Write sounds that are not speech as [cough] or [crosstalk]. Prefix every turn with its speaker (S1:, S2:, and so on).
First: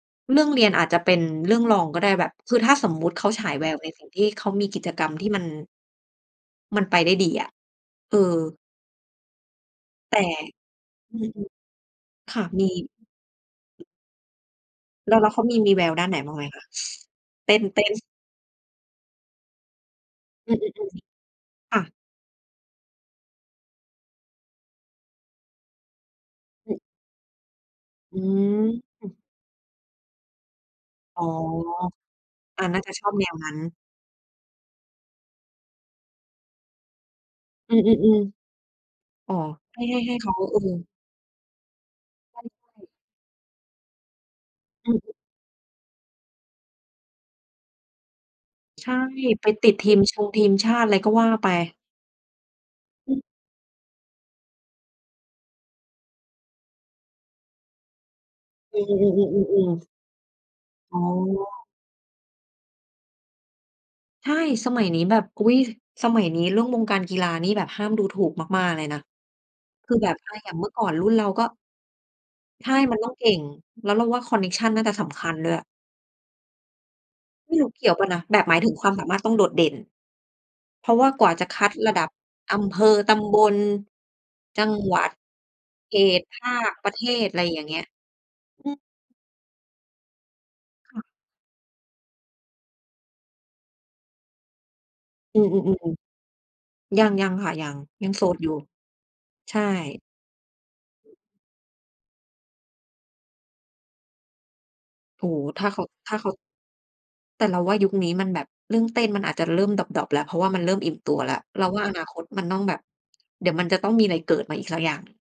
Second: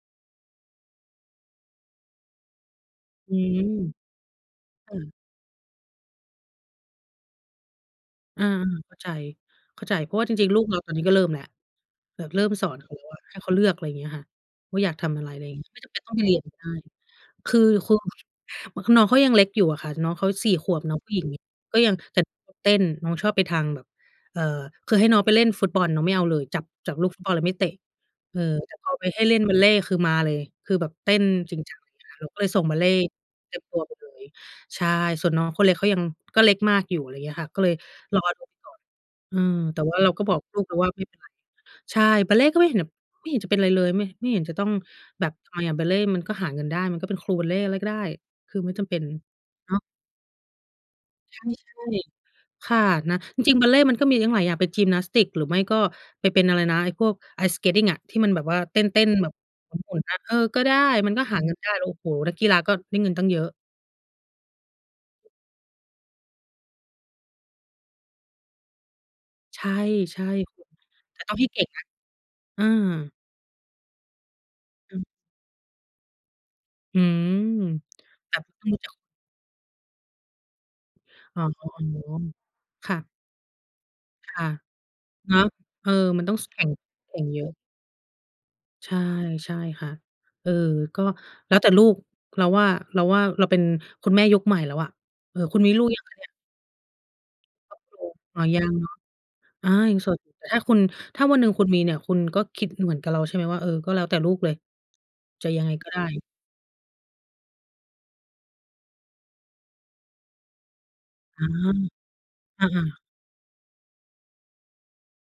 S1: เรื่องเรียนอาจจะเป็นเรื่องรองก็ได้แบบ คือถ้าสมมุติเขา
S2: อื
S1: ฉาย
S2: ม
S1: แววในสิ่งที่ เขามีกิจ
S2: เออ
S1: กรรมที่มัน มันไปได้ดีอะ เออ
S2: อา เข้าใจ เข้าใจ เพ
S1: แ
S2: รา
S1: ต
S2: ะว่
S1: ่
S2: าจริง ๆ ลูกเราตอนนี้ก็
S1: อื
S2: เริ่มแ
S1: อ
S2: ล้วแบบ
S1: ค
S2: เร
S1: ่
S2: ิ
S1: ะ
S2: ่ม
S1: ม
S2: ส
S1: ี
S2: อนเขาอะให้เขาเลือก อะไรอย่างเงี้ยค่ะว่า อยากท
S1: แล้ว
S2: ำอ
S1: แ
S2: ะ
S1: ล
S2: ไ
S1: ้
S2: ร
S1: วเ
S2: อ
S1: ข
S2: ะไ
S1: า
S2: ร
S1: มี
S2: งี
S1: ม
S2: ้
S1: ี
S2: ไม
S1: แ
S2: ่
S1: ว
S2: จ
S1: ว
S2: ำเป็
S1: ด
S2: น
S1: ้าน
S2: ต
S1: ไ
S2: ้
S1: ห
S2: อ
S1: น
S2: งไป
S1: บ
S2: เ
S1: ้
S2: ร
S1: า
S2: ี
S1: งไ
S2: ย
S1: ห
S2: น
S1: ม
S2: ก
S1: ค
S2: ็
S1: ะ?
S2: ได้
S1: เ
S2: ค
S1: ต้
S2: ือ
S1: น เต้
S2: น
S1: น
S2: ้อง คือน้องเขายังเล็กอยู่อะค่ะ น้องเขา ส
S1: อ
S2: ี
S1: ื
S2: ่ ข
S1: อ
S2: วบน้องผู้หญิง
S1: ๆ ๆ ค
S2: ก็
S1: ่
S2: ยั
S1: ะ
S2: งแบบเต้น น้องชอบไปทางแบบ เอ่อ คือให้น้องไปเล่นฟุตบอลน้องไม่เอาเลย จับ
S1: อือ
S2: จับลูกฟุตบอลแล้วไม่เตะ
S1: อื
S2: เออ แต่พอไป
S1: อ
S2: ให้เล่นบัลเลต์คือมาเลย คือแบบเต้
S1: อ๋อ
S2: นจริงจัง [unintelligible] เราก็เลยส
S1: อ
S2: ่
S1: า
S2: งบั
S1: น่
S2: ล
S1: า
S2: เล
S1: จะ
S2: ต์
S1: ชอบแนวนั
S2: เ
S1: ้
S2: ต
S1: น
S2: ็มตัวไปเลย ใช่ ส่วนน้องคนเล็กเขายัง ก็เล็กมากอยู่ อะไรอย่างเงี้ยค่ะ ก็เล
S1: อื
S2: ย
S1: อ
S2: รอดู
S1: ๆ
S2: ก่อน
S1: ๆ อ๋
S2: อ
S1: อ
S2: ือ
S1: ใ
S2: แต
S1: ห้
S2: ่ว
S1: ใ
S2: ่
S1: ห
S2: า
S1: ้
S2: เร
S1: ใ
S2: า
S1: ห้
S2: ก็
S1: เข
S2: บ
S1: า
S2: อก
S1: เ
S2: ล
S1: อ
S2: ูกเราว
S1: อ
S2: ่าไม่เป็นไร ใช่ บ
S1: ใ
S2: ั
S1: ช
S2: ลเ
S1: ่
S2: ลต์ก็
S1: ใ
S2: ไ
S1: ช
S2: ม่เห็น
S1: ่
S2: ไม่เห็นจะเป็นไรเลย ไม่ ไม่เห็นจะต้อง
S1: อือฮึ
S2: แบบ ทำไมอะ บัลเลต์มันก็หาเงินได้ มันก็เป็นครูบัลเลต์อะไรก็ได้ คือไม่จ
S1: ใช
S2: ำเ
S1: ่
S2: ป็น
S1: ไปต
S2: เ
S1: ิ
S2: น
S1: ด
S2: าะ
S1: ทีมชงทีมชาติอะไรก็ว่า
S2: ใช่
S1: ไป
S2: ใช่ ค่ะ
S1: อ
S2: นะ
S1: ือ
S2: จริง ๆ บัลเลต์มันก็มีตั้งหลายอย่าง ไปยิมนาสติก หรือไม่ก็ไปเป็น อะไรนะ ไอ้พวก Ice Skating อะ ที่มันแบบว่าเ
S1: อ
S2: ต
S1: ื
S2: ้น ๆ แบบ
S1: อ ๆ ๆ ๆ ๆ
S2: หมุน ๆ น่ะ เออ ก็ได้
S1: อ๋
S2: มันก็หาเงิน
S1: อ
S2: ได้ โอ้โฮ นักกีฬาก็ได้เงินตั้งเยอะ
S1: ใช่ สมัยนี้แบบ อุ๊ย สมัยนี้เรื่องวงการกีฬานี่แบบห้ามดูถูกมาก ๆ เลยนะ
S2: ใช่
S1: คือแบบ
S2: ใช่
S1: ถ้าอย่างเมื่อก่อนรุ่น
S2: แต
S1: เ
S2: ่
S1: รา
S2: ต้อง
S1: ก
S2: ใ
S1: ็
S2: ห้เก่งนะ เอ
S1: ใ
S2: อ
S1: ช่ มันต้องเก่ง แล้วเราว่าคอนเน็กชันน่าจ
S2: อ
S1: ะ
S2: ื
S1: ส
S2: ม
S1: ำคัญด้วย
S2: อืม
S1: ไม่รู้เกี่ยวเปล่านะ
S2: แ
S1: แ
S2: บ
S1: บบ
S2: บ
S1: หมายถึง ความ
S2: [unintelligible]
S1: สามารถต้องโดดเด่น เพราะว่า กว่า
S2: อ๋อ
S1: จะคัดระดับอำเภ
S2: ค่
S1: อ
S2: ะ
S1: ตำบล
S2: ค่ะ
S1: จังหวัด
S2: เนาะ เออ
S1: เข
S2: ม
S1: ต
S2: ันต้อ
S1: ภ
S2: ง ส แข
S1: า
S2: ่ง
S1: ค ประเท
S2: แข่
S1: ศ
S2: ง
S1: อ
S2: เ
S1: ะ
S2: ย
S1: ไร
S2: อะ
S1: อย่างเงี้ย อือ
S2: ใช่ ใช่ค่ะ เออ
S1: ค่
S2: ก
S1: ะ
S2: ็แล้วแต่ลูก เราว่า เราว่า เราเป็นคุณแม่ยุคใหม่แล้วอะ เ
S1: อ
S2: อ
S1: ื
S2: อ คุณมีลู
S1: อ
S2: กยัง
S1: ๆ
S2: คะเนี่ย?
S1: ๆ ๆ ยัง ยังค่ะ ยัง ยัง
S2: [unintelligible]
S1: โสด
S2: อ๋อ
S1: อยู่
S2: ยังเหรอ
S1: ใช่
S2: อา ยังโสดอยู่ แต่ถ้าคุณ ถ้าวันหนึ่งคุณมีเนี่ย คุณก็คิดเหมือนกับเรา ใช่ไหมว่า เออ ก็แล้วแต่ลูกเลย
S1: โอ้โฮ
S2: จะ
S1: ถ
S2: ยั
S1: ้
S2: ง
S1: า
S2: ไง
S1: เขา
S2: ก็ได้
S1: ถ้าเขา แต่เราว่ายุคนี้มันแบบเรื่องเต้นมันอาจจะเริ่มดร็อป ๆ แล้ว เพราะว่ามันเริ่มอิ่มตัวแล้ว
S2: อ๋อ
S1: เราว่าอนาคตมันต้อ
S2: อ
S1: งแบบ
S2: า ๆ
S1: เดี๋ยวมันจะต้องมีอะไรเกิดมาอีกสักอย่าง